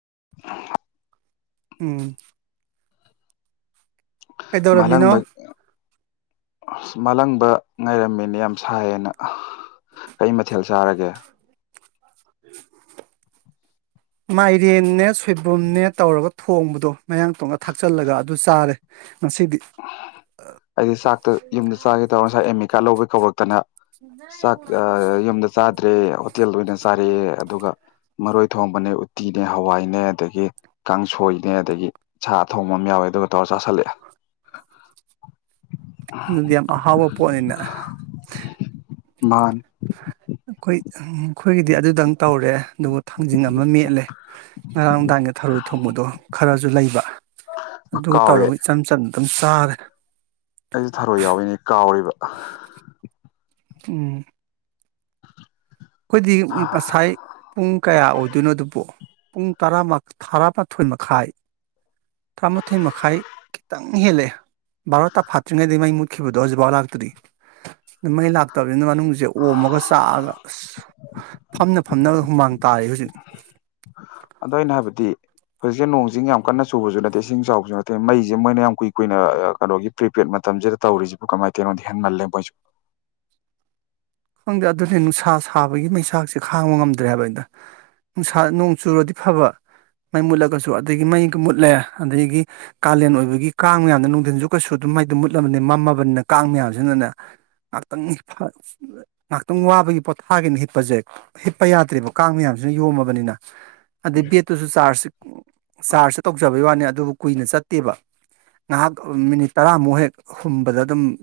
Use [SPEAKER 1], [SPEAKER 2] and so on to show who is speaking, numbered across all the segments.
[SPEAKER 1] [inaudible]
[SPEAKER 2] ꯎꯝ ꯀꯩꯗꯧꯔꯝꯃꯤꯅꯣ
[SPEAKER 1] ꯃꯥꯂꯪꯕ ꯃꯥꯂꯪꯕ ꯉꯥꯏꯔꯝꯃꯤꯅꯤ ꯌꯥꯝ ꯁꯥꯏꯌꯦꯅ ꯀꯩ ꯃꯊꯦꯜ ꯆꯥꯔꯒꯦ
[SPEAKER 2] ꯃꯥꯏꯔꯦꯟꯅꯦ ꯁꯣꯏꯕꯨꯝꯅꯦ ꯇꯧꯔꯒ ꯊꯣꯡꯕꯗꯣ ꯃꯌꯥꯡ ꯇꯣꯟꯒ ꯊꯥꯛꯆꯜꯂꯒ ꯑꯗꯨ ꯆꯥꯔꯦ ꯉꯁꯤꯗꯤ
[SPEAKER 1] ꯍꯥꯏꯗꯤ ꯆꯥꯛꯇꯨ ꯌꯨꯝꯗ ꯆꯥꯒꯦ ꯇꯧꯔ ꯉꯁꯥꯏ ꯑꯦꯝꯃꯤ ꯀꯩꯀꯥ ꯂꯧꯕꯩ ꯀꯧꯔꯛꯇꯅ ꯆꯥꯛ ꯑ ꯌꯨꯝꯗ ꯆꯥꯗ꯭ꯔꯦ ꯍꯣꯇꯦꯜꯗ ꯑꯣꯏꯅ ꯆꯥꯔꯛꯑꯦ ꯑꯗꯨꯒ ꯃꯔꯣꯏ ꯊꯣꯡꯕꯅꯦ ꯎꯇꯤꯅꯦ ꯍꯋꯥꯏꯅꯦ ꯑꯗꯒꯤ ꯀꯥꯡꯁꯣꯏꯅꯦ ꯑꯗꯒꯤ ꯁꯥ ꯊꯣꯡꯕ ꯑꯃ ꯌꯥꯎꯋꯦ ꯑꯗꯨꯒ ꯇꯧꯔ ꯆꯥꯥꯁꯜꯂꯛꯑꯦ
[SPEAKER 2] ꯑꯗꯨꯗꯤ ꯌꯥꯝ ꯑꯍꯥꯎꯕ ꯄꯣꯠꯅꯤꯅ
[SPEAKER 1] ꯃꯥꯥꯟ
[SPEAKER 2] ꯑꯩꯈꯣꯏ ꯑꯩꯈꯣꯏꯒꯤꯗꯤ ꯑꯗꯨꯗꯪ ꯇꯧꯔꯦ ꯗꯨꯒ ꯊꯥꯡꯖꯤꯡ ꯑꯃ ꯃꯦꯠꯂꯦ ꯉꯔꯥꯡ ꯅꯨꯡꯗꯥꯡꯒꯤ ꯊꯔꫭꯏ ꯊꯣꯡꯕꯗꯣ ꯈꯔꯁꯨ ꯂꯩꯕ ꯑꯗꯨ
[SPEAKER 1] ꯀꯥꯎꯋꯦ
[SPEAKER 2] ꯇꯧꯔꯒ ꯏꯆꯝ ꯆꯝ ꯀꯝꯁꯥꯔ
[SPEAKER 1] ꯑꯩꯁꯦ ꯊꯔꯣꯏ ꯌꯥꯎꯏꯅꯦ ꯀꯥꯎꯔꯤꯕ
[SPEAKER 2] ꯎꯝ ꯑꯩꯈꯣꯏꯗꯤ ꯉꯁꯥꯏ ꯄꯨꯡ ꯀꯌꯥ ꯑꯣꯏꯗꯣꯏꯅꯣ ꯑꯗꯨꯕꯨ ꯄꯨꯡ ꯇꯔ ꯇꯔꯥꯃꯥꯊꯣꯏ ꯃꯈꯥꯏ ꯇꯔꯥ ꯃꯥꯊꯣꯏ ꯃꯈꯥꯏ ꯈꯤꯇꯪ ꯪ ꯍꯦꯜꯂꯑꯦ ꯕꯥꯔꯣ ꯇꯐꯥꯠꯇ꯭ꯔꯤꯉꯩꯗꯒꯤ ꯃꯩ ꯃꯨꯠꯈꯤꯕꯗꯣ ꯍꯧꯖꯤꯛꯐꯥꯎ ꯂꯥꯛꯇꯗꯤ ꯑꯗꯨ ꯃꯩ ꯂꯥꯛꯇꯕ ꯃꯅꯨꯡꯁꯦ ꯑꯣꯝꯃꯒ ꯆꯥꯛꯑꯒ ꯑꯁ ꯐꯝꯅ ꯐꯝꯅꯕ ꯍꯨꯃꯥꯡ ꯇꯥꯔꯤ ꯍꯧꯖꯤꯛ
[SPEAKER 1] ꯍꯧꯖꯤꯛꯁꯤ ꯅꯣꯡ ꯆꯤꯡ ꯌꯥꯝ ꯀꯟꯅ ꯆꯨꯕꯁꯨ ꯅꯠꯇꯦ ꯏꯁꯤꯡ ꯆꯥꯎꯕꯁꯨ ꯅꯠꯇꯦ ꯃꯩꯁꯦ ꯃꯣꯏꯅ ꯌꯥꯝ ꯀꯨꯏ ꯀꯨꯏꯅ ꯀꯩꯅꯣꯒꯤ ꯄ꯭ꯔꯤꯄꯦꯗ ꯃꯇꯝꯁꯤꯗ ꯇꯧꯔꯤꯁꯤꯕꯨ ꯀꯃꯥꯏꯅ ꯇꯅꯣꯗꯤ ꯍꯦꯟꯃꯜꯂꯦ ꯃꯣꯏꯁꯨ
[SPEAKER 2] ꯈꯪꯗꯦ ꯑꯗꯨꯅꯦ ꯅꯨꯡꯁꯥ ꯁꯥꯕꯒꯤ ꯃꯩꯁꯥꯛꯁꯦ ꯈꯥꯡꯕ ꯉꯝꯗ꯭ꯔꯦ ꯍꯥꯏꯕꯅꯤꯗ ꯅꯨꯡꯁꯥ ꯅꯣꯡ ꯆꯨꯔꯗꯤ ꯐꯕ ꯃꯩ ꯃꯨꯠꯂꯒꯁꯨ ꯑꯗꯨꯗꯒꯤ ꯃꯩ ꯃꯨꯠꯂꯦ ꯑꯗꯒꯤ ꯀꯥꯂꯦꯟ ꯑꯣꯏꯕꯒꯤ ꯀꯥꯡ ꯃꯌꯥꯝꯗ ꯅꯨꯡꯊꯤꯟꯖꯨ ꯀꯩꯁꯨ ꯑꯗꯨꯝ ꯃꯩꯗ ꯃꯨꯠꯂꯕꯅꯤ ꯃꯝꯃꯕꯅꯤꯅ ꯀꯥꯡ ꯃꯌꯥꯝꯁꯤꯅꯅꯦ ꯉꯥꯏꯍꯥꯛꯇꯪ ꯉꯥꯏꯍꯥꯛꯇꯪ ꯋꯥꯕꯒꯤ ꯄꯣꯊꯥꯒꯦꯅ ꯍꯤꯞꯄꯁꯦ ꯍꯤꯞꯄ ꯌꯥꯗ꯭ꯔꯦꯕ ꯀꯥꯡ ꯃꯌꯥꯝꯁꯤꯅ ꯌꯣꯝꯃꯕꯅꯤꯅ ꯑꯗꯩ ꯕꯦꯠꯇꯨꯁꯨ ꯆꯥꯔ ꯆꯥꯔꯖꯁꯨ ꯇꯧꯖꯕꯩ ꯋꯥꯅꯤ ꯑꯗꯨꯕꯨ ꯀꯨꯏꯅ ꯆꯠꯇꯦꯕ ꯉꯥꯏꯍꯥꯛ ꯃꯤꯅꯤꯠ ꯇꯔꯥꯃꯨꯛ ꯍꯦꯛ ꯍꯨꯝꯕꯗ ꯑꯗꯨꯝ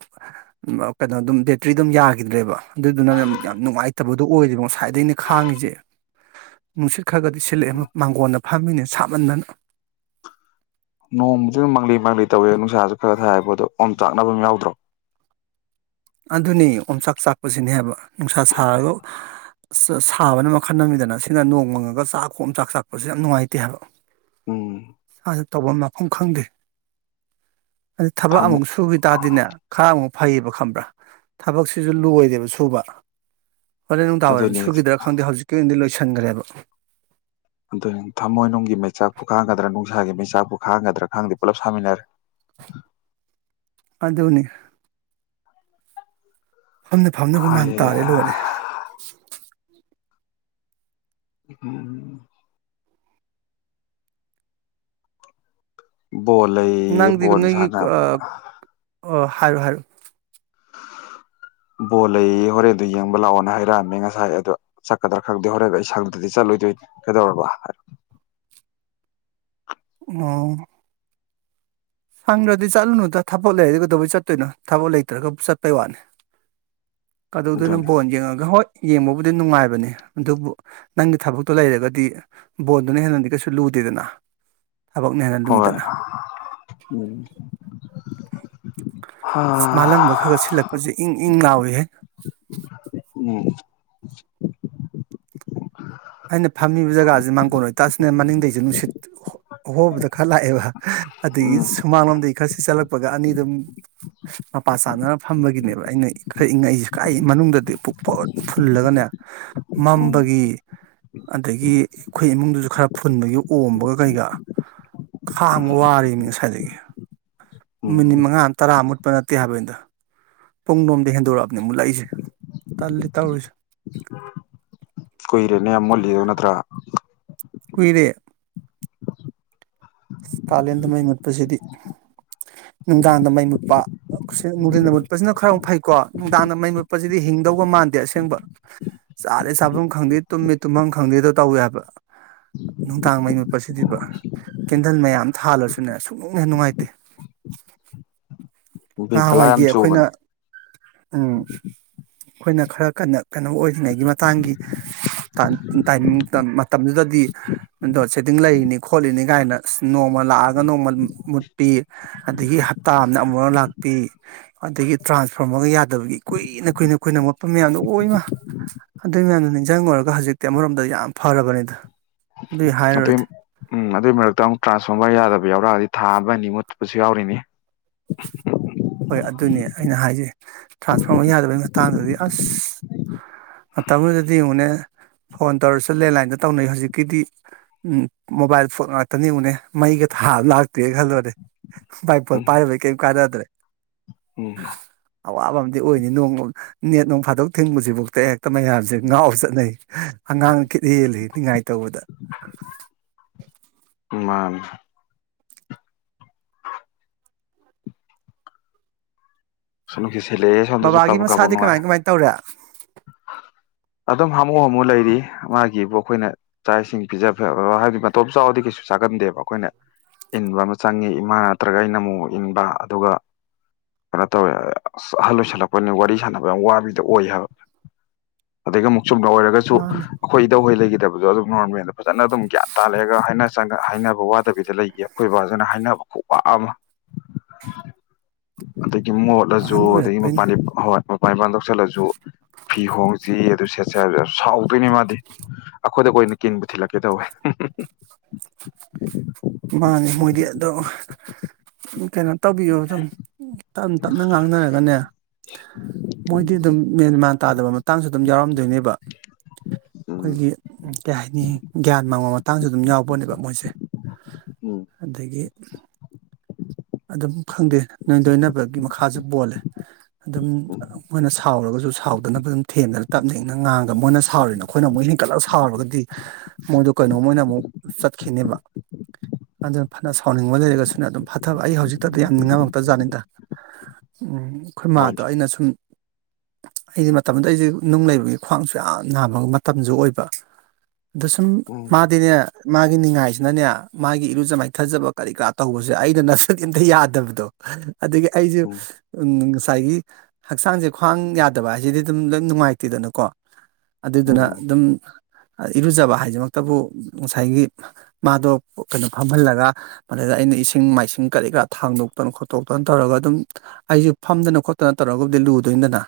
[SPEAKER 2] ꯀꯩꯅꯣ ꯑꯗꯨꯝ ꯕꯦꯇ꯭ꯔꯤ ꯑꯗꯨꯝ ꯌꯥꯈꯤꯗ꯭ꯔꯦꯕ ꯑꯗꯨꯗꯨꯅ ꯌꯥꯝ ꯅꯨꯡꯉꯥꯏꯇꯕꯗꯣ ꯑꯣꯏꯔꯕ ꯉꯁꯥꯏꯗ ꯑꯩꯅ ꯈꯥꯡꯉꯤꯁꯦ ꯅꯨꯡꯁꯤꯠ ꯈꯔꯒꯗꯤ ꯁꯤꯜꯂꯛꯑꯦ ꯃꯥꯡꯒꯣꯟꯜꯗ ꯐꯝꯃꯤꯅꯦ ꯁꯥꯃꯟꯗꯅ
[SPEAKER 1] ꯅꯣꯡꯃꯗꯤ ꯑꯗꯨꯝ ꯃꯪꯂꯤ ꯃꯥꯡꯂꯤ ꯇꯧꯋꯦ ꯅꯨꯡꯁꯥꯁꯨ ꯈꯔ ꯊꯥꯏꯕ ꯑꯗꯣ ꯑꯣꯝ ꯆꯥꯛꯅꯕꯝ ꯌꯥꯎꯗ꯭ꯔꯣ
[SPEAKER 2] ꯑꯗꯨꯅꯤ ꯑꯣꯝꯆꯥꯛ ꯆꯥꯛꯄꯁꯤꯅꯦ ꯍꯥꯏꯕ ꯅꯨꯡꯁꯥ ꯁꯥꯔꯒ ꯁꯥꯕꯅ ꯃꯈꯜ ꯑꯃꯅꯤꯗꯅ ꯁꯤꯅ ꯅꯣꯡꯃꯪꯉꯒ ꯆꯥꯛ ꯈꯣꯡ ꯑꯃ ꯆꯥꯛ ꯆꯥꯛꯄꯁꯦ ꯌꯥꯝ ꯅꯨꯡꯉꯥꯏꯇꯦ ꯍꯥꯏꯕ
[SPEAKER 1] ꯎꯝ
[SPEAKER 2] ꯇꯧꯕꯝ ꯂꯥꯛꯐꯝ ꯈꯪꯗꯦ ꯑꯗꯩ ꯊꯕꯛ
[SPEAKER 1] ꯊꯝꯃꯨ
[SPEAKER 2] ꯑꯃꯨꯛ ꯁꯨꯈꯤ ꯇꯥꯔꯗꯤꯅꯦ ꯈꯔ ꯑꯃꯨꯛ ꯐꯩꯌꯦꯕ ꯈꯪꯕ꯭ꯔꯥ ꯊꯕꯛꯁꯤꯁꯨ ꯂꯣꯏꯗꯦꯕ ꯁꯨꯕ ꯍꯣꯔꯦꯟ ꯅꯨꯡꯗꯥꯡꯋꯥꯏꯔꯝ
[SPEAKER 1] ꯑꯗꯨꯅꯤ
[SPEAKER 2] ꯁꯨꯈꯤꯗ꯭ꯔ ꯈꯪꯗꯦ ꯍꯧꯖꯤꯛꯀꯤ ꯑꯣꯏꯅꯗꯤ ꯂꯣꯏ ꯁꯟꯈ꯭ꯔꯦꯕ
[SPEAKER 1] ꯑꯗꯨ ꯊꯃꯣꯏꯅꯨꯡꯒꯤ ꯃꯩꯆꯥꯛꯄꯨ ꯈꯥꯡꯒꯗ꯭ꯔꯥ ꯅꯨꯡꯁꯥꯒꯤ ꯃꯩꯆꯥꯛꯄꯨ ꯈꯥꯡꯒꯗ꯭ꯔꯥ ꯈꯥꯡꯗꯦ ꯄꯨꯂꯞ ꯁꯥꯃꯤꯟꯅꯔꯦ
[SPEAKER 2] ꯑꯗꯨꯅꯤ ꯐꯝꯅ ꯐꯝꯅ ꯍꯨꯃꯟ ꯇꯥꯔꯦ ꯂꯣꯏꯔꯦ
[SPEAKER 1] ꯎꯝ ꯕꯣꯜ ꯂꯩꯌꯦ
[SPEAKER 2] ꯅꯪꯗꯤ
[SPEAKER 1] ꯕꯣꯜ
[SPEAKER 2] ꯅꯣꯏꯒꯤ
[SPEAKER 1] ꯁꯥꯟꯅꯕ
[SPEAKER 2] ꯑ ꯑꯣ ꯍꯥꯏꯔꯣ ꯍꯥꯏꯔꯣ
[SPEAKER 1] ꯕꯣꯜ ꯂꯩꯌꯦ ꯍꯣꯔꯦꯟꯗꯨ ꯌꯦꯡꯕ ꯂꯥꯛꯑꯣꯅ ꯍꯥꯏꯔꯛꯑꯝꯃꯦ ꯉꯁꯥꯏ ꯑꯗꯣ ꯆꯠꯀꯗ꯭ꯔꯥ ꯈꯪꯗꯦ ꯍꯣꯔꯦꯟꯗ ꯑꯩ ꯁꯪꯗꯗꯤ ꯆꯠꯂꯣꯏꯗꯣꯏ ꯀꯩꯗꯧꯔꯕ ꯍꯥꯏꯔꯛꯑꯣ
[SPEAKER 2] ꯑꯣ ꯁꯪꯗ꯭ꯔꯗꯤ ꯆꯠꯂꯨꯅꯨꯗ ꯊꯕꯛ ꯂꯩꯔꯗꯤ ꯀꯩꯗꯧꯕꯩ ꯆꯠꯇꯣꯏꯅꯣ ꯊꯕꯛ ꯂꯩꯇ꯭ꯔꯒ ꯆꯠꯄꯩ ꯋꯥꯅꯤ ꯀꯗꯧꯗꯣꯏꯅ
[SPEAKER 1] ꯑꯗꯨꯅꯤ
[SPEAKER 2] ꯕꯣꯟ ꯌꯦꯡꯉꯒ ꯍꯣꯏ ꯌꯦꯡꯕꯕꯨꯗꯤ ꯅꯨꯡꯉꯥꯏꯕꯅꯤ ꯑꯗꯨꯕꯨ ꯅꯪꯒꯤ ꯊꯕꯛꯇꯣ ꯂꯩꯔꯒꯗꯤ ꯕꯣꯟꯗꯨꯅ ꯍꯦꯟꯅꯗꯤ ꯀꯩꯁꯨ ꯂꯨꯗꯦꯗꯅ ꯊꯕꯛꯅ ꯍꯦꯟꯅ
[SPEAKER 1] ꯍꯣꯏ
[SPEAKER 2] ꯂꯨꯏꯗꯅ
[SPEAKER 1] ꯎꯝ ꯍꯥ
[SPEAKER 2] ꯃꯥꯜꯂꯪꯕ ꯈꯔ ꯈ ꯁꯤꯜꯂꯛꯄꯁꯦ ꯏꯪ ꯏꯪ ꯂꯥꯎꯦ ꯍꯦ
[SPEAKER 1] ꯎꯝ
[SPEAKER 2] ꯑꯩꯅ ꯐꯝꯃꯤꯕ ꯖꯒꯥꯁꯦ ꯃꯥꯡꯒꯣꯟ ꯑꯣꯏꯇꯥꯁꯤꯅꯦ ꯃꯅꯤꯡꯗꯩꯁꯦ ꯅꯨꯡꯁꯤꯠ ꯍꯣꯕꯗ ꯈꯔ ꯂꯥꯛꯑꯦꯕ ꯑꯗꯨꯗꯒꯤ
[SPEAKER 1] ꯎꯝ
[SPEAKER 2] ꯁꯨꯃꯥꯅꯣꯟꯗ ꯈꯔꯁꯤ ꯆꯠꯂꯛꯄꯒ ꯑꯅꯤ ꯑꯗꯨꯝ ꯃꯄꯥ ꯆꯥꯟꯅꯅ ꯐꯝꯕꯒꯤꯅꯦꯕ ꯑꯩꯅ ꯈꯔ ꯏꯪꯉꯛꯏꯁꯦ ꯀꯥꯏ ꯃꯅꯨꯡꯗꯗꯤ ꯄꯨꯛ ꯄꯨꯠ ꯐꯨꯜꯂꯒꯅꯦ
[SPEAKER 1] ꯎꯝ
[SPEAKER 2] ꯃꯝꯕꯒꯤ ꯑꯗꯒꯤ ꯑꯩꯈꯣꯏ ꯏꯃꯨꯡꯗꯨꯁꯨ ꯈꯔ ꯐꯨꯟꯕꯒꯤ ꯑꯣꯝꯕꯒ ꯀꯩꯒ ꯈꯥꯡ ꯋꯥꯔꯤꯅꯤ ꯉꯁꯥꯏꯗꯒꯤ ꯀꯨꯇ꯭ꯔ ꯃꯤꯅꯤꯠ
[SPEAKER 1] ꯎꯝ
[SPEAKER 2] ꯃꯉꯥ ꯇꯔꯥꯃꯨꯛ ꯅꯠꯇꯦ ꯍꯥꯏꯕꯗ ꯄꯨꯡꯂꯣꯝꯗ ꯍꯦꯟꯗꯣꯔꯛꯑꯕꯅꯦ ꯑꯃꯨꯛꯠꯂꯛꯏꯁꯦ ꯇꯜꯂꯤ ꯇꯧꯔꯨꯔꯤꯁꯦ
[SPEAKER 1] ꯀꯨꯏꯔꯦꯅꯦ ꯌꯥꯝ ꯃꯣꯜꯂꯤꯗꯣ ꯅꯠꯇ꯭ꯔꯥ
[SPEAKER 2] ꯀꯨꯏꯔꯦ ꯀꯥꯂꯦꯟꯗ ꯃꯩ ꯃꯨꯠꯄꯁꯤꯗꯤ ꯅꯨꯡꯗꯥꯡꯗ ꯃꯩ ꯃꯨꯠꯄ ꯅꯨꯡꯊꯤꯟꯗ ꯃꯨꯠꯄꯁꯤꯅ ꯈꯔ ꯐꯩꯀꯣ ꯅꯨꯡꯗꯥꯡꯗ ꯃꯩ ꯃꯨꯠꯄꯁꯤꯗꯤ ꯍꯤꯡꯗꯧꯕ ꯃꯥꯟꯗꯦ ꯑꯁꯦꯡꯕ ꯆꯥꯔꯦ ꯆꯥꯐꯝ ꯈꯪꯗꯦ ꯇꯨꯝꯃꯦ ꯇꯨꯝꯐꯝ ꯈꯪꯗꯦꯗꯣ ꯇꯧꯋꯦ ꯍꯥꯏꯕ ꯅꯨꯡꯗꯥꯡ ꯃꯩ ꯃꯨꯠꯄꯁꯤꯗꯤꯕ ꯟꯗꯜ ꯃꯌꯥꯝ ꯊꯥꯜꯂꯁꯨꯅꯦ ꯁꯨꯛꯅꯤꯡ ꯍꯦꯟꯅ ꯅꯨꯡꯉꯥꯏꯇꯦ
[SPEAKER 1] ꯕꯤ ꯐꯂꯥ
[SPEAKER 2] ꯅꯍꯥꯟꯋꯥꯏꯒꯤ
[SPEAKER 1] ꯌꯥꯝ
[SPEAKER 2] ꯑꯩꯈꯣꯏꯅ
[SPEAKER 1] ꯆꯨꯕꯅꯦ
[SPEAKER 2] ꯎꯝ ꯑꯩꯈꯣꯏꯅ ꯈꯔ ꯀꯟꯅ ꯀꯩꯅꯣ ꯑꯣꯏꯔꯤ꯭ꯔꯤꯉꯩꯒꯤ ꯃꯇꯥꯡꯒꯤ ꯇꯥꯏꯃꯤꯡ ꯃꯇꯝꯗꯨꯗꯗꯤ ꯗꯣ ꯁꯦꯠꯇꯤꯡ ꯂꯩꯔꯤꯅꯤ ꯈꯣꯠꯂꯤꯅꯤ ꯀꯥꯏꯅ ꯅꯣꯡꯃ ꯂꯥꯛꯑꯒ ꯅꯣꯡꯃ ꯃꯨꯠꯄꯤ ꯑꯗꯒꯤ ꯍꯞꯇꯥ ꯑꯃꯅ ꯑꯃꯨꯛ ꯂꯥꯛꯄꯤ ꯑꯗꯒꯤ ꯇ꯭ꯔꯥꯟꯁꯐ ꯐꯔꯝꯃꯒ ꯌꯥꯗꯕꯒꯤ ꯀꯨꯏꯅ ꯀꯨꯏꯅ ꯀꯨꯏꯅ ꯃꯣꯠꯐꯝ ꯃꯌꯥꯝꯗꯣ ꯂꯃ ꯑꯗꯨꯏ ꯃꯌꯥꯝꯗꯣ ꯅꯤꯡꯁꯤꯡꯉꯨꯔꯒ ꯍꯧꯖꯤꯛꯇꯤ ꯑꯃꯔꯣꯝꯗ ꯌꯥꯝ ꯐꯔꯕꯅꯤꯗ
[SPEAKER 1] ꯑꯗꯨꯏ ꯎꯝ ꯑꯗꯨꯏ ꯃꯔꯛꯇ ꯑꯃꯨꯛ ꯇ꯭ꯔꯥꯟꯁꯐꯣꯔꯃꯔ ꯌꯥꯗꯕ ꯌꯥꯎꯔꯛꯑꯗꯤ ꯊꯥ ꯑꯃ ꯑꯅꯤ ꯃꯨꯠꯄꯁꯨ ꯌꯥꯎꯔꯤꯅꯤ
[SPEAKER 2] ꯍꯣꯏ ꯑꯗꯨꯅꯦ ꯑꯩꯅ ꯍꯥꯏꯖꯩ ꯇ꯭ꯔꯥꯟꯁꯐꯣꯔꯔꯃꯔ ꯌꯥꯗꯕꯩ ꯃꯇꯥꯡꯗꯨꯗꯤ ꯑꯁ ꯃꯇꯝꯗꯨꯗꯗꯤ ꯌꯦꯡꯉꯛꯅꯦ ꯐꯣꯟ ꯇꯧꯔꯁꯨ ꯂꯦꯟꯂꯥꯏꯟꯗ ꯇꯧꯅꯩ ꯍꯧꯖꯤꯛꯀꯤꯗꯤ ꯃꯣꯕꯥꯏꯜ ꯉꯥꯛꯇꯅꯤ ꯌꯦꯡꯉꯛꯅꯦ ꯃꯩꯒ ꯊꯥꯕ ꯂꯥꯛꯇꯦ ꯈꯜꯂꯗꯤꯦ ꯥꯏ ꯐꯣꯜ ꯄꯥꯏꯔ ꯀ ꯀꯥꯟ
[SPEAKER 1] ꯍ ꯍ
[SPEAKER 2] ꯑꯋꯥꯕ ꯑꯃꯗꯤ ꯑꯣꯏꯅꯤ ꯅꯣꯡ ꯅꯦꯠ ꯅꯨꯡ ꯐꯥꯗꯣꯛ ꯊꯤꯡꯕꯁꯤꯐꯥꯎꯗ ꯍꯦꯛꯇ ꯃꯌꯥꯝꯁꯦ ꯉꯥꯎ ꯆꯠꯅꯩ ꯑꯉꯥꯡ ꯀꯦꯠꯍꯦꯜꯜꯂꯤꯅꯤꯡꯉꯥꯏ ꯇꯧꯕꯗ
[SPEAKER 1] ꯃꯥ ꯁꯂ
[SPEAKER 2] ꯕꯕꯥꯒꯤ ꯃꯁꯥꯗꯤ ꯀꯃꯥꯏ ꯀꯃꯥꯏ ꯇꯧꯔꯦ
[SPEAKER 1] ꯑꯗꯨꯝ ꯍꯥꯃꯨ ꯍꯥꯃꯨ ꯂꯩꯔꯤ ꯃꯥꯒꯤꯕꯨ ꯑꯩꯈꯣꯏꯅ ꯆꯥꯛ ꯏꯁꯤꯡ ꯄꯤꯖ ꯍꯥꯏꯕꯗꯤ ꯃꯇꯣꯞ ꯆꯥꯎꯕꯗꯤ ꯀꯩꯁꯨ ꯆꯥꯒꯟꯗꯦꯕ ꯑꯩꯈꯣꯏꯅ ꯏꯟꯕ ꯑꯃ ꯆꯪꯉꯤ ꯏꯃꯥ ꯅꯠꯇ꯭ꯔꯒ ꯑꯩꯅ ꯑꯃꯨꯛ ꯏꯟꯕ ꯑꯗꯨꯒ ꯧꯋ ꯑꯍꯜ ꯑꯣꯏꯁꯜꯂꯛꯄꯅꯤꯅ ꯋꯥꯔꯤ ꯁꯥꯟꯅꯕ ꯌꯥꯝ ꯋꯥꯕꯤꯗ ꯑꯣꯏ ꯍꯥꯏꯕ ꯑ ꯆꯨꯝꯅ ꯑꯣꯏꯔꯒꯁꯨ
[SPEAKER 2] ꯃꯥꯅꯦ
[SPEAKER 1] ꯑꯩꯈꯣꯏ ꯏꯗꯧꯍꯣꯏ ꯂꯩꯈꯤꯗꯕ ꯑꯗꯨ ꯑꯗꯨꯣꯔꯃꯃꯦꯅ ꯐꯖꯅ ꯑꯗꯨꯝ ꯒ꯭ꯌꯥꯟ ꯇꯥꯜꯂꯦꯒ ꯍꯥꯏꯅ ꯆꯪꯉꯦ ꯍꯥꯏꯅꯕ ꯋꯥꯗꯕꯤꯗ ꯂꯩꯒ ꯑꯩꯈꯣꯏ ꯕꯥꯖꯅ ꯍꯥꯏꯅꯕ ꯈꯣꯛ ꯋꯥ ꯑꯃ ꯑ ꯃꯣꯠꯂꯁꯨ
[SPEAKER 2] ꯑꯍꯟ
[SPEAKER 1] ꯑꯗꯨꯗꯒꯤ
[SPEAKER 2] ꯑꯣꯏꯔꯛꯄꯩꯅꯤ
[SPEAKER 1] ꯃꯄꯥꯟꯋꯥꯠꯄ ꯃꯥꯏ ꯃꯥꯡꯗꯧꯁꯤꯜꯂꯁꯨ ꯐꯤ ꯍꯣꯡꯁꯤ ꯑꯗꯨ ꯁꯦ ꯁꯥꯎꯗꯣꯏꯅꯦ ꯃꯥꯗꯤ ꯑꯩꯈꯣꯏꯗ ꯀ ꯑꯣꯏꯅ ꯀꯤꯟꯕ ꯊꯤꯜꯂꯛꯀꯦ ꯇꯧꯋꯦ
[SPEAKER 2] ꯃꯥꯅꯦꯅꯤ ꯃꯣꯏꯗꯤꯌꯥꯗ ꯀꯩꯅꯣ ꯇꯧꯕꯤꯌꯣ ꯑꯗꯨꯝ ꯇꯞ ꯇꯞꯅ ꯉꯥꯡꯅꯔꯒꯅꯦ ꯃꯣꯏꯗꯤ ꯑꯗꯨꯝ ꯃꯦꯟꯃꯥꯔ ꯇꯥꯗꯕ ꯃꯇꯥꯡꯁꯨ ꯑꯗꯨꯝ ꯌꯥꯎꯔꯝꯦ ꯑꯗꯨꯅꯦꯕ
[SPEAKER 1] ꯎꯝ
[SPEAKER 2] ꯑꯩꯈꯣꯏꯒꯤ ꯀꯩ ꯍꯥꯏꯅꯤ ꯒ꯭ꯌꯥꯟ ꯃꯥꯡꯕ ꯃꯇꯥꯡꯁꯨ ꯑꯗꯨꯝ ꯌꯥꯎꯕꯅꯦꯕ ꯃꯣꯏꯁꯦ
[SPEAKER 1] ꯎꯝ
[SPEAKER 2] ꯑꯗꯨꯗꯒꯤ [inaudible] ꯑꯗꯨꯝ ꯈꯪꯗꯦ ꯅꯣꯏ ꯇꯣꯏꯅꯕꯒꯤ ꯃꯈꯥꯁꯨ ꯄꯣꯜꯂꯦ ꯑꯗꯨꯝ
[SPEAKER 1] ꯎꯝ
[SPEAKER 2] ꯃꯣꯏꯅ ꯁꯥꯎꯔꯒꯁꯨ ꯁꯥꯎꯗꯅꯕ ꯑꯗꯨꯝ ꯊꯦꯝꯗꯅ ꯇꯞꯅ ꯏꯅ ꯉꯥꯡꯉꯒ ꯃꯣꯏꯅ ꯁꯥꯎꯔꯤꯅ ꯑꯩꯈꯣꯏꯅ ꯑꯃꯨꯛ ꯍꯦꯟꯀꯠꯂꯒ ꯁꯥꯎꯔꯒꯗꯤ ꯃꯣꯏꯗꯣ ꯀꯩꯅꯣꯝꯃꯅ ꯑꯃꯨꯛ ꯆꯠꯈꯤꯅꯦꯕ ꯑꯗꯨꯅ ꯐꯅ ꯁꯥꯎꯅꯤꯡꯕ ꯂꯩꯔꯒꯁꯨꯅ ꯑꯗꯨꯝ ꯐ ꯊꯕ ꯑꯩ ꯍꯧꯖꯤꯛꯇꯗꯤ ꯌꯥꯝ ꯉꯥꯡꯝꯃꯛꯇꯖꯥꯠꯅꯤꯗ ꯎꯝ ꯑꯩꯈꯣꯏ ꯃꯥꯥꯗꯣ
[SPEAKER 1] ꯃꯣꯏꯗꯤ
[SPEAKER 2] ꯑꯩꯅ ꯁꯨꯝ ꯑꯩꯗꯤ ꯃꯇꯝꯗ ꯑꯩꯁꯦ ꯅꯨꯡ ꯂꯩꯕꯒꯤ ꯈ꯭ꯋꯥꯡꯁꯨ ꯌꯥꯝ ꯅꯥꯕ ꯃꯇꯝꯁꯨ ꯑꯣꯏꯕ ꯑꯗꯨ ꯁꯨꯝ
[SPEAKER 1] ꯎꯝ
[SPEAKER 2] ꯃꯥꯗꯤꯅꯦ ꯃꯥꯒꯤ ꯅꯤꯡꯉꯥꯏꯁꯤꯅꯅꯦ ꯃꯥꯒꯤ ꯏꯔꯨꯖ ꯃꯥꯏꯊꯖꯕ ꯀꯔꯤ ꯀꯔꯥ ꯇꯧꯕꯁꯦ ꯑꯩ ꯑ ꯅꯁꯛ ꯏꯟꯇ ꯌꯥꯗꯕꯗꯣ ꯑꯗꯒꯤ ꯑꯩꯁꯦ
[SPEAKER 1] ꯎꯝ
[SPEAKER 2] ꯎ ꯉꯁꯥꯏꯒꯤ ꯍꯛꯆꯥꯡꯁꯦ ꯈ꯭ꯋꯥꯡ ꯌꯥꯗꯕ ꯍꯥꯏꯁꯤꯗꯤ ꯑꯗꯨꯝ ꯂꯣꯏ ꯅꯨꯡꯉꯥꯏꯇꯦꯗꯅꯀꯣ ꯑꯗꯨꯗꯨꯅ ꯑꯗꯨꯝ ꯏꯔꯨꯖꯕ ꯍꯥꯏꯁꯤꯃꯛꯇꯕꯨ ꯉꯁꯥꯏꯒꯤ ꯃꯥꯗꯣ ꯀꯩꯅꯣ ꯐꯝꯍꯜꯂꯒ ꯃꯗ ꯑꯩꯅ ꯁꯤꯡ ꯃꯥꯏꯁꯤꯡ ꯀꯔꯤ ꯀꯔꯥ ꯊꯥꯡꯗꯣꯛꯇꯅ ꯈꯣꯠꯇꯣꯛꯇꯅ ꯇꯧꯔꯒ ꯑꯗꯨꯝ ꯑꯩꯁꯨꯦ ꯐꯝꯗꯅ ꯈꯣꯠꯇꯅ ꯇꯧꯔꯒꯕꯨꯗꯤ ꯂꯨꯗꯣꯏꯗꯅ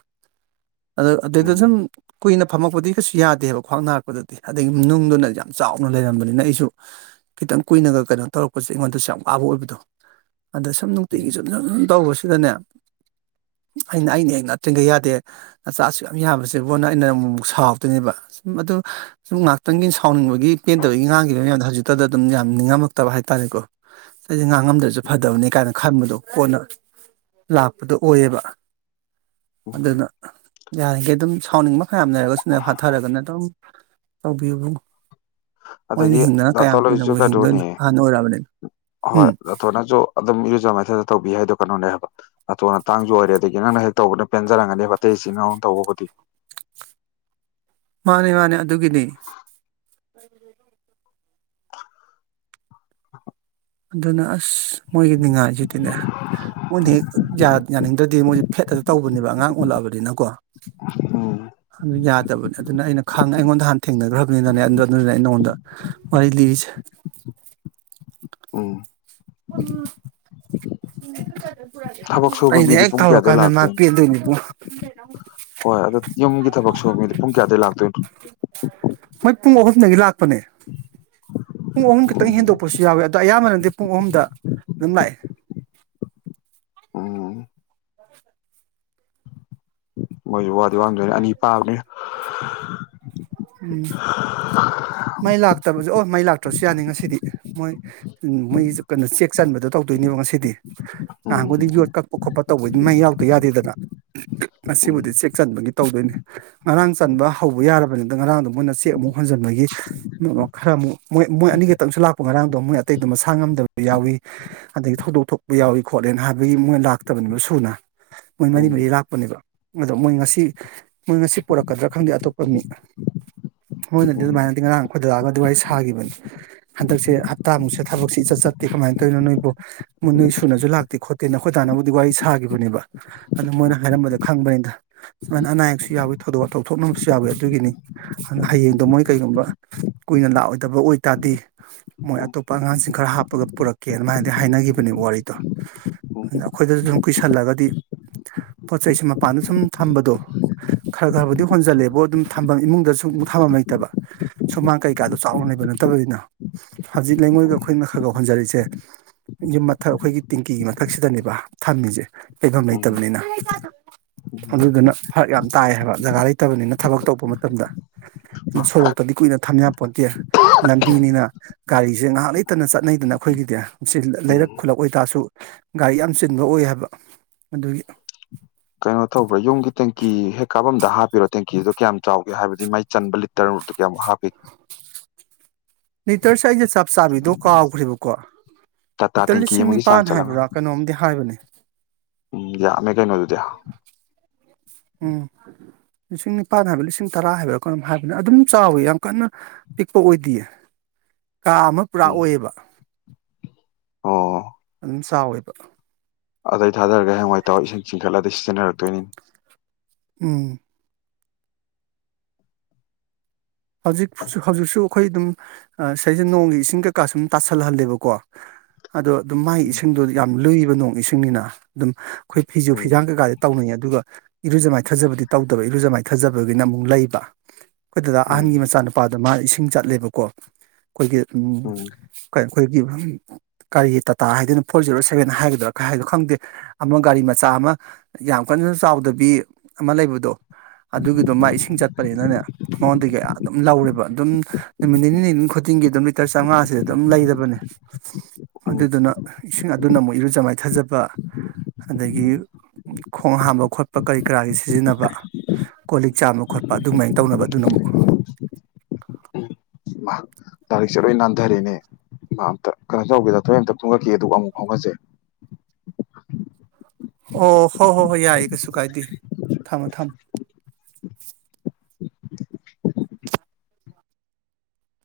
[SPEAKER 2] ꯑꯗꯨ
[SPEAKER 1] ꯎꯝ
[SPEAKER 2] ꯑꯗꯨꯗ ꯁꯨꯝ
[SPEAKER 1] ꯎꯝ
[SPEAKER 2] ꯀꯨꯏꯅ ꯐꯝꯃꯛꯄꯗꯤ ꯀꯩꯁꯨ ꯌꯥꯗꯦꯕ ꯈ꯭ꯋꯥꯡ ꯅꯥꯔꯛꯄꯗꯗꯤ ꯑꯗꯒꯤ ꯅꯨꯡꯗꯨꯅ ꯌꯥꯝ ꯆꯥꯎꯅ ꯂꯩꯔꯝꯕꯅꯤꯅ ꯑꯩꯁꯨ ꯈꯤꯇꯪ ꯀꯨꯏꯅꯒ ꯀꯩꯅꯣ ꯇꯧꯔꯛꯄꯁꯦ ꯑꯩꯉꯣꯟꯗꯁꯨ ꯌꯥꯝ ꯄꯥꯕ ꯑꯣꯏꯕꯗꯣ ꯑꯗ ꯁꯨꯝ ꯅꯨꯡꯇꯤꯒꯤ ꯁꯨꯝꯅ ꯑꯗꯨꯝ ꯇꯧꯕꯁꯨ ꯁꯤꯗꯅꯦ ꯑꯩꯅ ꯑꯩꯅ ꯍꯦꯛ ꯉꯥꯛꯠꯇ꯭ꯔꯤꯉꯩ ꯌꯥꯗꯦ ꯑꯆꯥꯁꯨ ꯌꯥꯝ ꯌꯥꯕꯁꯦꯕꯣꯟꯅ ꯑꯩꯅ ꯑꯃꯛ ꯑꯃꯨꯛ ꯁꯥꯎꯗꯣꯏꯅꯦꯕ ꯁꯨꯝ ꯑꯗꯨ ꯁꯨꯝ ꯉꯥꯏꯍꯥꯛꯇꯪꯒꯤ ꯁꯥꯎꯅꯤꯡꯕꯒꯤ ꯄꯦꯟꯗꯕꯒꯤ ꯉꯥꯡꯈꯤꯕꯒꯤ ꯃꯌꯥꯝꯗꯣ ꯍꯧꯖꯤꯛꯇꯗ ꯑꯗꯨꯝ ꯌꯥꯝ ꯅꯤꯡꯉꯝꯃꯛꯇꯕ ꯍꯥꯏꯇꯥꯔꯦꯀꯣ ꯑꯩꯁꯦ ꯉꯥꯡꯉꯝꯗ꯭ꯔꯁꯨ
[SPEAKER 1] ꯎꯝ
[SPEAKER 2] ꯐꯗꯕꯅꯤ ꯀꯥꯏꯅ ꯈꯟꯕꯗꯣ ꯀꯣꯟꯅ ꯂꯥꯛꯄꯗꯨ ꯑꯣꯏꯌꯦꯕ
[SPEAKER 1] ꯎꯝ
[SPEAKER 2] ꯑꯗꯨꯅ ꯌꯥꯔꯤꯈꯩ ꯑꯗꯨꯝ ꯁꯥꯎꯅꯤꯡꯕ ꯍꯝꯅꯔꯦꯒꯣꯅ ꯐꯊꯔꯒꯣꯅꯝ ꯇꯧꯕꯤꯌꯨꯕꯨ ꯃꯣꯏꯅ
[SPEAKER 1] ꯑꯗꯒꯤ
[SPEAKER 2] ꯍꯤꯡꯗꯅ ꯀꯌꯥꯝ
[SPEAKER 1] ꯅꯥꯇꯣꯟ ꯍꯣꯏꯁꯨ
[SPEAKER 2] ꯀꯨꯏꯅꯕꯨ
[SPEAKER 1] ꯀꯩꯅꯣꯅꯦ ꯍꯣꯏ
[SPEAKER 2] ꯎꯝ
[SPEAKER 1] ꯑꯗꯣ ꯅꯪꯁꯨ ꯑꯗꯨꯝ ꯏꯔꯨꯖ ꯃꯥꯏꯗꯥ ꯇꯧꯕꯤ ꯍꯥꯏꯗꯣ ꯀꯩꯅꯣꯅꯦ ꯍꯥꯏꯕ ꯑꯇꯣꯅꯇꯥꯡꯁꯨ ꯑꯣꯏꯔꯦ ꯑꯗꯒꯤ ꯅꯪꯅ ꯍꯦꯛ ꯇꯧꯕꯅ ꯄꯦꯟꯖꯔꯝꯒꯅꯦꯕ ꯑꯇꯩ ꯏꯆꯤꯅꯥꯎꯅ ꯇꯧꯕꯕꯨꯗꯤ
[SPEAKER 2] ꯃꯥꯅꯦ ꯃꯥꯅꯦ ꯑꯗꯨꯒꯤꯅꯦ
[SPEAKER 1] [unintelligible]
[SPEAKER 2] ꯑꯗꯨꯅꯤ ꯑꯁ ꯃꯣꯏꯒꯤ ꯅꯤꯡꯉꯥꯏꯁꯤꯗꯤꯅꯦ ꯃꯣꯏꯗꯤ ꯍꯦꯛ ꯌꯥꯅꯤꯡꯗ꯭ꯔꯗꯤ ꯃꯣꯏ ꯐꯦꯠ ꯍꯦꯛꯇ ꯇꯧꯕꯅꯦꯕ ꯑꯉꯥꯡ ꯑꯣꯜꯂꯛꯑꯕꯅꯤꯅꯀꯣ
[SPEAKER 1] ꯎꯝ
[SPEAKER 2] ꯑꯗꯨ ꯌꯥꯗꯕꯅꯦ ꯑꯗꯨꯅ ꯑꯩꯅ ꯈꯥꯡ ꯑꯩꯉꯣꯟꯗ ꯍꯥꯟꯅ ꯊꯦꯡꯅꯈ꯭ꯔꯕꯅꯤꯅꯅꯦ ꯑꯗꯨ ꯑꯗꯨꯅꯤꯅ ꯑꯩꯅ ꯅꯪꯉꯣꯟꯗ ꯋꯥꯔꯤ ꯂꯤꯔꯤꯁꯦ
[SPEAKER 1] ꯎꯝ
[SPEAKER 2] [unintelligible]
[SPEAKER 1] ꯊꯕꯛ ꯁꯨꯕ
[SPEAKER 2] ꯑꯩꯅ
[SPEAKER 1] ꯃꯤꯗꯤ
[SPEAKER 2] ꯍꯦꯛ
[SPEAKER 1] ꯄꯨꯡ
[SPEAKER 2] ꯇꯧꯔ
[SPEAKER 1] ꯀꯌꯥꯗꯩ
[SPEAKER 2] ꯀꯥꯟꯗ ꯃꯥ
[SPEAKER 1] ꯂꯥꯛꯇꯣꯏꯅꯣ
[SPEAKER 2] ꯄꯦꯟꯗꯣꯏꯅꯦ ꯏꯕꯨꯡꯉꯣ [unintelligible]
[SPEAKER 1] ꯍꯣꯏ ꯑꯗꯨ ꯌꯨꯝꯒꯤ ꯊꯕꯛ ꯁꯨꯉꯗ ꯄꯨꯡ ꯀꯌꯥꯗꯩ ꯂꯥꯛꯇꯣꯏꯅꯣ
[SPEAKER 2] ꯃꯣꯏ ꯄꯨꯡ ꯑꯍꯨꯝꯗꯒꯤ ꯂꯥꯛꯄꯅꯦ ꯄꯨꯡ ꯑꯍꯨꯝ ꯈꯤꯇꯪ
[SPEAKER 1] ꯎꯝ
[SPEAKER 2] ꯍꯦꯟꯗꯣꯛꯄꯁꯨ ꯌꯥꯎꯋꯤ ꯑꯗꯣ ꯑꯌꯥꯝꯕꯅꯗꯤ ꯄꯨꯡ ꯑꯍꯨꯝꯗ ꯑꯗꯨꯝ ꯂꯥꯛꯑꯦ
[SPEAKER 1] ꯎꯝ ꯃꯣꯏꯁꯨ ꯋꯥꯗꯤ ꯋꯥꯝꯗꯣꯏꯅꯦ ꯑꯅꯤ ꯄꯥꯕꯅꯤꯅ
[SPEAKER 2] ꯎꯝ ꯃꯩ ꯂꯥꯛ ꯑꯣ ꯃꯩ ꯂꯥꯛꯇ꯭ꯔꯁꯨ ꯌꯥꯅꯤ ꯉꯁꯤꯗꯤ ꯃꯣꯏ ꯃꯣꯏ ꯀꯩꯅꯣ ꯆꯦꯛ ꯆꯟꯕꯗꯣ ꯇꯧꯗꯣꯏꯅꯦꯕ ꯉꯁꯤꯗꯤ
[SPEAKER 1] ꯎꯝ
[SPEAKER 2] ꯅꯍꯥꯟꯕꯨꯗꯤ ꯌꯣꯠ ꯀꯛꯄ ꯈꯣꯠꯄ ꯇꯧꯕꯩꯗꯤ ꯃꯩ ꯌꯥꯎꯗ ꯌꯥꯗꯦꯗꯅ
[SPEAKER 1] ꯎꯝ
[SPEAKER 2] ꯉꯁꯤꯕꯨꯗꯤ ꯆꯦꯛ ꯆꯟꯕꯒꯤ ꯇꯧꯗꯣꯏꯅꯤ ꯉꯔꯥꯡ ꯆꯟꯕ ꯍꯧꯕ ꯌꯥꯔꯕꯅꯤꯅ ꯉꯔꯥꯡꯗꯣ ꯃꯣꯏꯅ ꯆꯦꯛ ꯑꯃꯨꯛ ꯍꯣꯟꯖꯤꯟꯕꯒꯤ ꯈꯔ ꯑꯃꯨꯛ ꯃꯣꯏ ꯃꯣꯏ ꯑꯅꯤꯈꯛꯇꯪꯁꯨ ꯂꯥꯛꯄ ꯉꯔꯥꯡꯗꯣ ꯃꯣꯏ ꯑꯇꯩꯗꯨꯣ ꯃꯁꯥ ꯉꯝꯗꯕ ꯌꯥꯎꯏ ꯑꯗꯒꯤ ꯊꯧꯗꯣꯛ ꯊꯣꯛꯄ ꯌꯥꯎꯏꯤ ꯈꯣꯠꯂꯦꯅ ꯍꯥꯏꯕꯒꯤ ꯃꯣꯏ ꯂꯥꯛꯇꯕꯅꯦꯕ ꯁꯨꯅ ꯃꯣꯏ ꯃꯔꯤ
[SPEAKER 1] ꯎꯝ
[SPEAKER 2] ꯃꯔꯤ ꯂꯥꯛꯄꯅꯦꯕ ꯑꯗꯣ ꯃꯣꯏ ꯉꯁꯤ ꯃꯣꯏ ꯉꯁꯤ ꯄꯔꯛꯀꯗ꯭ꯔꯥ ꯈꯪꯗꯦ ꯑꯇꯣꯞꯄ ꯃꯤ ꯃꯣꯏꯅꯗꯤ
[SPEAKER 1] ꯎꯝ
[SPEAKER 2] ꯑꯗꯨꯃꯥꯏꯅꯗꯤ ꯉꯔꯥꯡ ꯈꯣꯏꯗꯔꯛꯑꯒ ꯑꯗꯨ ꯋꯥꯔꯤ ꯁꯥꯈꯤꯕꯅꯤ ꯍꯟꯗꯛꯁꯦ ꯍꯞꯇꯥꯃꯨꯛꯁꯦ ꯊꯕꯛꯁꯦ ꯏꯆꯠ ꯆꯠꯇꯦ ꯀꯃꯥꯏꯅ ꯇꯧꯔꯤꯅꯣ ꯅꯣꯏꯕꯨ ꯃꯣꯏ ꯅꯣꯏ ꯁꯨꯅꯁꯨ ꯂꯥꯛꯇꯦ ꯈꯣꯠꯇꯦ ꯅꯈꯣꯏ ꯇꯥꯅꯕꯨꯗꯤ ꯋꯥꯔꯤ ꯁꯥꯈꯤꯕꯅꯦꯕ ꯑꯗꯨ ꯃꯣꯏꯅ
[SPEAKER 1] ꯎꯝ ꯎꯝ
[SPEAKER 2] ꯍꯥꯏꯔꯝꯕꯗ ꯈꯪꯕꯅꯤꯗ ꯁꯨꯃꯥꯏꯅ ꯑꯅꯥ ꯑꯌꯦꯛꯁꯨ ꯌꯥꯎꯤ ꯊꯧꯗꯣꯛ ꯋꯥ ꯇꯧꯊꯣꯛꯅꯕꯁꯨ ꯌꯥꯎꯋꯤ ꯑꯗꯨꯒꯤꯅꯤ ꯍꯌꯦꯡꯗꯣ ꯃꯣꯏ ꯀꯩꯒꯨꯝꯕ ꯀꯨꯏꯅ ꯂꯥꯛꯑꯣꯏꯗꯕ ꯑꯣꯏꯇꯥꯔꯗꯤ ꯃꯣꯏ ꯑꯇꯣꯞꯄ ꯑꯉꯥꯡꯁꯤꯡ ꯈꯔ ꯍꯥꯞꯄꯒ ꯄꯨꯔꯛꯀꯦ ꯑꯗꯨꯃꯥꯏꯅꯗꯤ ꯍꯥꯏꯅꯈꯤꯕꯅꯦꯕ ꯋꯥꯔꯤꯗꯣ ꯑꯗꯨꯗ ꯑꯩꯈꯣꯏꯗꯁꯨ ꯑꯗꯨꯨꯝ ꯀꯨꯏꯁꯜꯂꯒꯗꯤ ꯄꯣꯠ ꯆꯩꯁꯦ ꯃꯄꯥꯟꯗ ꯁꯨꯝ ꯊꯝꯕꯗꯣ ꯈꯔ ꯈꯔꯕꯨꯗꯤ ꯍꯣꯟꯖꯜꯂꯦꯕꯣ ꯑꯗꯨꯝ ꯊꯝꯕ ꯏꯃꯨꯡꯗꯁꯨ ꯑꯃꯨꯛ ꯊꯥꯐꯝ ꯂꯩꯇꯕ ꯁꯨꯃꯥꯡ ꯀꯩꯀꯥꯗꯣ ꯆꯥꯎꯅ ꯂꯩꯕ ꯅꯠꯇꯕꯅꯤꯅ ꯍꯧꯖꯤꯛ ꯂꯩꯉꯣꯏꯒ ꯑꯩꯈꯣꯏꯅ ꯈꯔꯒ ꯍꯣꯟꯖꯜꯔꯤꯁꯦ ꯌꯨꯝ ꯃꯊꯛ ꯑꯩꯈꯣꯏꯒꯤ ꯇꯤꯡꯀꯤꯒꯤ ꯃꯊꯛꯁꯤꯗꯅꯦꯕ ꯊꯝꯃꯤꯁꯦ ꯂꯩꯩꯐꯝ
[SPEAKER 1] ꯎꯝ ꯎꯝ
[SPEAKER 2] ꯂꯩꯇꯕꯅꯤꯅ
[SPEAKER 1] ꯎꯝ
[SPEAKER 2] ꯑꯗꯨꯗꯨꯅ ꯐꯔꯛ ꯌꯥꯝ ꯇꯥꯏ ꯍꯥꯏꯕ ꯖꯒꯥ ꯂꯩꯇꯕꯅꯤꯅ ꯊꯕꯛ ꯇꯧꯕ ꯇꯝꯗ ꯑꯥ ꯁꯣꯔꯣꯛꯇꯗꯤ ꯀꯨꯏꯅ ꯊꯝꯌꯥꯄꯣꯠꯇꯦ ꯂꯝꯕꯤꯅꯤꯅ ꯒꯥꯔꯤꯁꯦ ꯉꯥꯏꯍꯥꯛ ꯂꯩꯇꯅ ꯆꯠꯅꯩꯗꯅ ꯑꯩꯈꯣꯏꯒꯤꯗꯤ ꯁꯤ
[SPEAKER 1] ꯎꯝ
[SPEAKER 2] ꯂꯩꯔꯛ ꯈꯨꯜꯂꯛ ꯑꯣꯏꯇꯥꯔꯁꯨ ꯒꯥꯔꯤ ꯌꯥꯝ ꯆꯤꯟꯕ ꯑꯣꯏ ꯍꯥꯏꯕ ꯑꯗꯨꯒꯤ
[SPEAKER 1] ꯀꯩꯅꯣ ꯇꯧꯕ꯭ꯔꯥ ꯌꯨꯝꯒꯤ ꯇꯦꯡꯀꯤ ꯍꯦꯛ ꯀꯥꯄꯝꯗ ꯍꯥꯞꯄꯤꯔꯣ ꯇꯦꯡꯀꯤꯗꯨꯗꯣ ꯀꯌꯥꯝ ꯆꯥꯎꯒꯦ ꯍꯥꯏꯕꯗꯤ ꯃꯥꯏ ꯆꯟꯕ ꯂꯤꯇꯔꯗ ꯀꯌꯥꯃꯨꯛ ꯍꯥꯞꯄꯤꯒꯦ
[SPEAKER 2] ꯂꯤꯇꯔꯁꯦ ꯑꯩꯁ ꯆꯞ ꯆꯥꯕꯤꯗꯣ ꯀꯥꯎꯈ꯭ꯔꯦꯕꯀꯣ
[SPEAKER 1] ꯇꯥꯇꯥ
[SPEAKER 2] ꯂꯤꯇꯔ
[SPEAKER 1] ꯇꯦꯡꯀꯤ
[SPEAKER 2] ꯂꯤꯁꯤꯡ
[SPEAKER 1] ꯑꯃꯒꯤ ꯆꯥꯡ
[SPEAKER 2] ꯅꯤꯄꯥꯟ
[SPEAKER 1] ꯆꯜꯂꯝꯒꯅꯤ
[SPEAKER 2] ꯍꯥꯏꯕ꯭ꯔꯥ ꯀꯩꯅꯣꯝꯗꯤ ꯍꯥꯏꯕꯅꯦ
[SPEAKER 1] ꯎꯝ ꯌꯥ ꯃ ꯀꯩ ꯅꯠꯇꯨ ꯇꯌꯥ
[SPEAKER 2] ꯎꯝ ꯂꯤꯁꯤꯡ ꯅꯤꯄꯥꯜ ꯍꯥꯏꯕꯥ ꯂꯤꯁꯤꯡ ꯇꯔꯥ ꯍꯥꯏꯕ꯭ꯔꯥ ꯀꯩꯅꯣꯝ ꯍꯥꯏꯕꯅꯦ ꯑꯗꯨꯝ ꯆꯥꯎꯋꯤ ꯌꯥꯝ ꯀꯥꯟꯅ ꯄꯤꯛꯄ ꯑꯣꯏꯗꯤꯌꯦ ꯀꯥ ꯑꯃ ꯄꯨꯔꯥ
[SPEAKER 1] ꯎꯝ
[SPEAKER 2] ꯑꯣꯏꯌꯦꯕ
[SPEAKER 1] ꯑꯣ
[SPEAKER 2] ꯌꯥꯝ ꯆꯥꯎꯋꯦꯕ
[SPEAKER 1] ꯑꯗꯩ ꯊꯥꯗꯔꯒ ꯍꯥꯌꯦꯡꯋꯥꯏ ꯇꯧꯔ ꯏꯁꯤꯡ ꯆꯤꯡꯈꯠꯂꯗꯤ ꯀꯥꯟꯅꯔꯛ ꯇꯣꯏꯅꯤ
[SPEAKER 2] ꯎꯝ ꯍꯧꯖꯤꯛ ꯍꯧꯖꯛꯁꯨ ꯑꯩꯈꯣꯏ ꯗꯨꯝ ꯁꯩꯁ ꯅꯣꯡꯒꯤ ꯏꯁꯤꯡ ꯀꯩꯀꯥ ꯁꯨꯝ ꯇꯥꯁꯜꯍꯜꯂꯦꯕꯀꯣ ꯑꯗꯣ ꯑꯗꯨꯝ ꯃꯥꯏ ꯏꯁꯤꯡꯗꯣ ꯌꯥꯝ ꯂꯨꯏꯌꯦ ꯅꯣꯡ ꯏꯁꯤꯡꯅꯤꯅ ꯑꯗꯨꯝ ꯑꯩꯈꯣꯏ ꯐꯤꯖꯨ
[SPEAKER 1] ꯎꯝ
[SPEAKER 2] ꯐꯤꯖꯥꯡ ꯀꯩꯀꯥꯥꯗꯤ ꯇꯧꯅꯩꯌꯦ ꯑꯗꯨꯒ꯫ ꯏꯔꯨꯖꯃꯥꯏꯊꯥꯖꯕꯗꯤ ꯇꯧꯗꯕ ꯏꯔꯨꯖ ꯃꯥꯏ ꯊꯥꯖꯕꯒꯤꯅ ꯑꯃꯨꯛ ꯂꯩꯕ ꯈꯣꯏꯗ꯫
[SPEAKER 1] ꯎꯝ
[SPEAKER 2] ꯑꯍꯟꯒꯤ ꯃꯆꯥ ꯅꯨꯄꯥ꯫ ꯑꯗ ꯃꯥ ꯏꯁꯤꯡ ꯆꯠꯂꯦꯕꯀꯣ ꯑꯩꯈꯣꯏꯒꯤ
[SPEAKER 1] ꯎꯝ
[SPEAKER 2] ꯀꯩ꯫ ꯑꯩꯈꯣꯏꯒꯤ ꯀꯥꯔꯤ ꯇꯥꯇꯥ ꯍꯥꯏꯗꯣꯏꯅꯣ ꯐꯣꯔ ꯖꯦꯔꯣ ꯁꯚꯦꯟ ꯍꯥꯏꯒꯗ꯭ꯔꯥ ꯀꯩꯍꯥꯏꯒꯗ꯭ꯔꯥ ꯈꯪꯗꯦ ꯑꯃ ꯒꯥꯔꯤ ꯃꯆꯥ ꯑꯃ ꯌꯥꯝ ꯀꯟꯅ ꯆꯥꯎꯗꯕꯤ ꯑꯃ ꯂꯩꯕꯗꯣ꯫ ꯑꯗꯨꯒꯤꯗꯣ ꯃꯥ
[SPEAKER 1] ꯎꯝ
[SPEAKER 2] ꯏꯁꯤꯡ ꯆꯠꯄꯅꯤꯅꯥꯅꯦ꯫ ꯀꯌꯥ ꯑꯗꯨꯝ ꯂꯧꯔꯦꯕ ꯑꯗꯨꯝ ꯅꯨꯃꯤꯠ ꯅꯤꯅꯤ ꯅꯤꯅꯤ ꯈꯨꯗꯤꯡꯒꯤ ꯑꯗꯨꯝ ꯂꯤꯇꯔ ꯆꯥꯝꯉꯥꯥꯁꯦ ꯑꯗꯨꯝ ꯂꯩꯔꯕꯅꯦ
[SPEAKER 1] ꯎꯝ
[SPEAKER 2] ꯑꯗꯨꯗꯨꯅ ꯏꯁꯤꯡ ꯑꯗꯨꯅ ꯑꯃꯣꯏ ꯏꯔꯨꯖ ꯃꯥꯏꯊꯖꯕ ꯑꯗꯒꯤ ꯈꯣꯡ ꯍꯥꯝꯕ ꯈꯣꯠꯄ ꯀꯔꯤ ꯀꯔꯥꯒꯤ ꯁꯤꯖꯤꯟꯅꯕ ꯀꯣꯜ ꯂꯤꯛ ꯆꯥꯝꯕ ꯈꯣꯠꯄ ꯑꯗꯨꯃꯥꯏꯅ ꯇꯧꯅꯕ ꯑꯗꯨꯅ ꯑꯃꯨꯛ꯫
[SPEAKER 1] ꯎꯝ ꯃꯥ ꯇꯥꯔꯤꯛꯁꯦ ꯂꯣꯏ ꯅꯥꯟꯊꯔꯦꯅꯦ ꯃꯥ ꯑꯝꯇ ꯀꯩꯅꯣ ꯇꯧꯒꯦꯔ ꯊꯣꯏ ꯑꯝꯇ ꯈꯨꯡꯒꯠꯈꯤꯒꯦ ꯑꯗꯨꯒ ꯑꯃꯨꯛ ꯐꯥꯎꯅꯁꯦ꯫
[SPEAKER 2] ꯑꯣ ꯍꯣꯏ ꯍꯣꯏ ꯍꯣꯏ ꯌꯥꯏꯌꯦ ꯀꯩꯁꯨ ꯀꯥꯏꯗꯦ ꯊꯝꯃꯣ ꯊꯝꯃꯣ꯫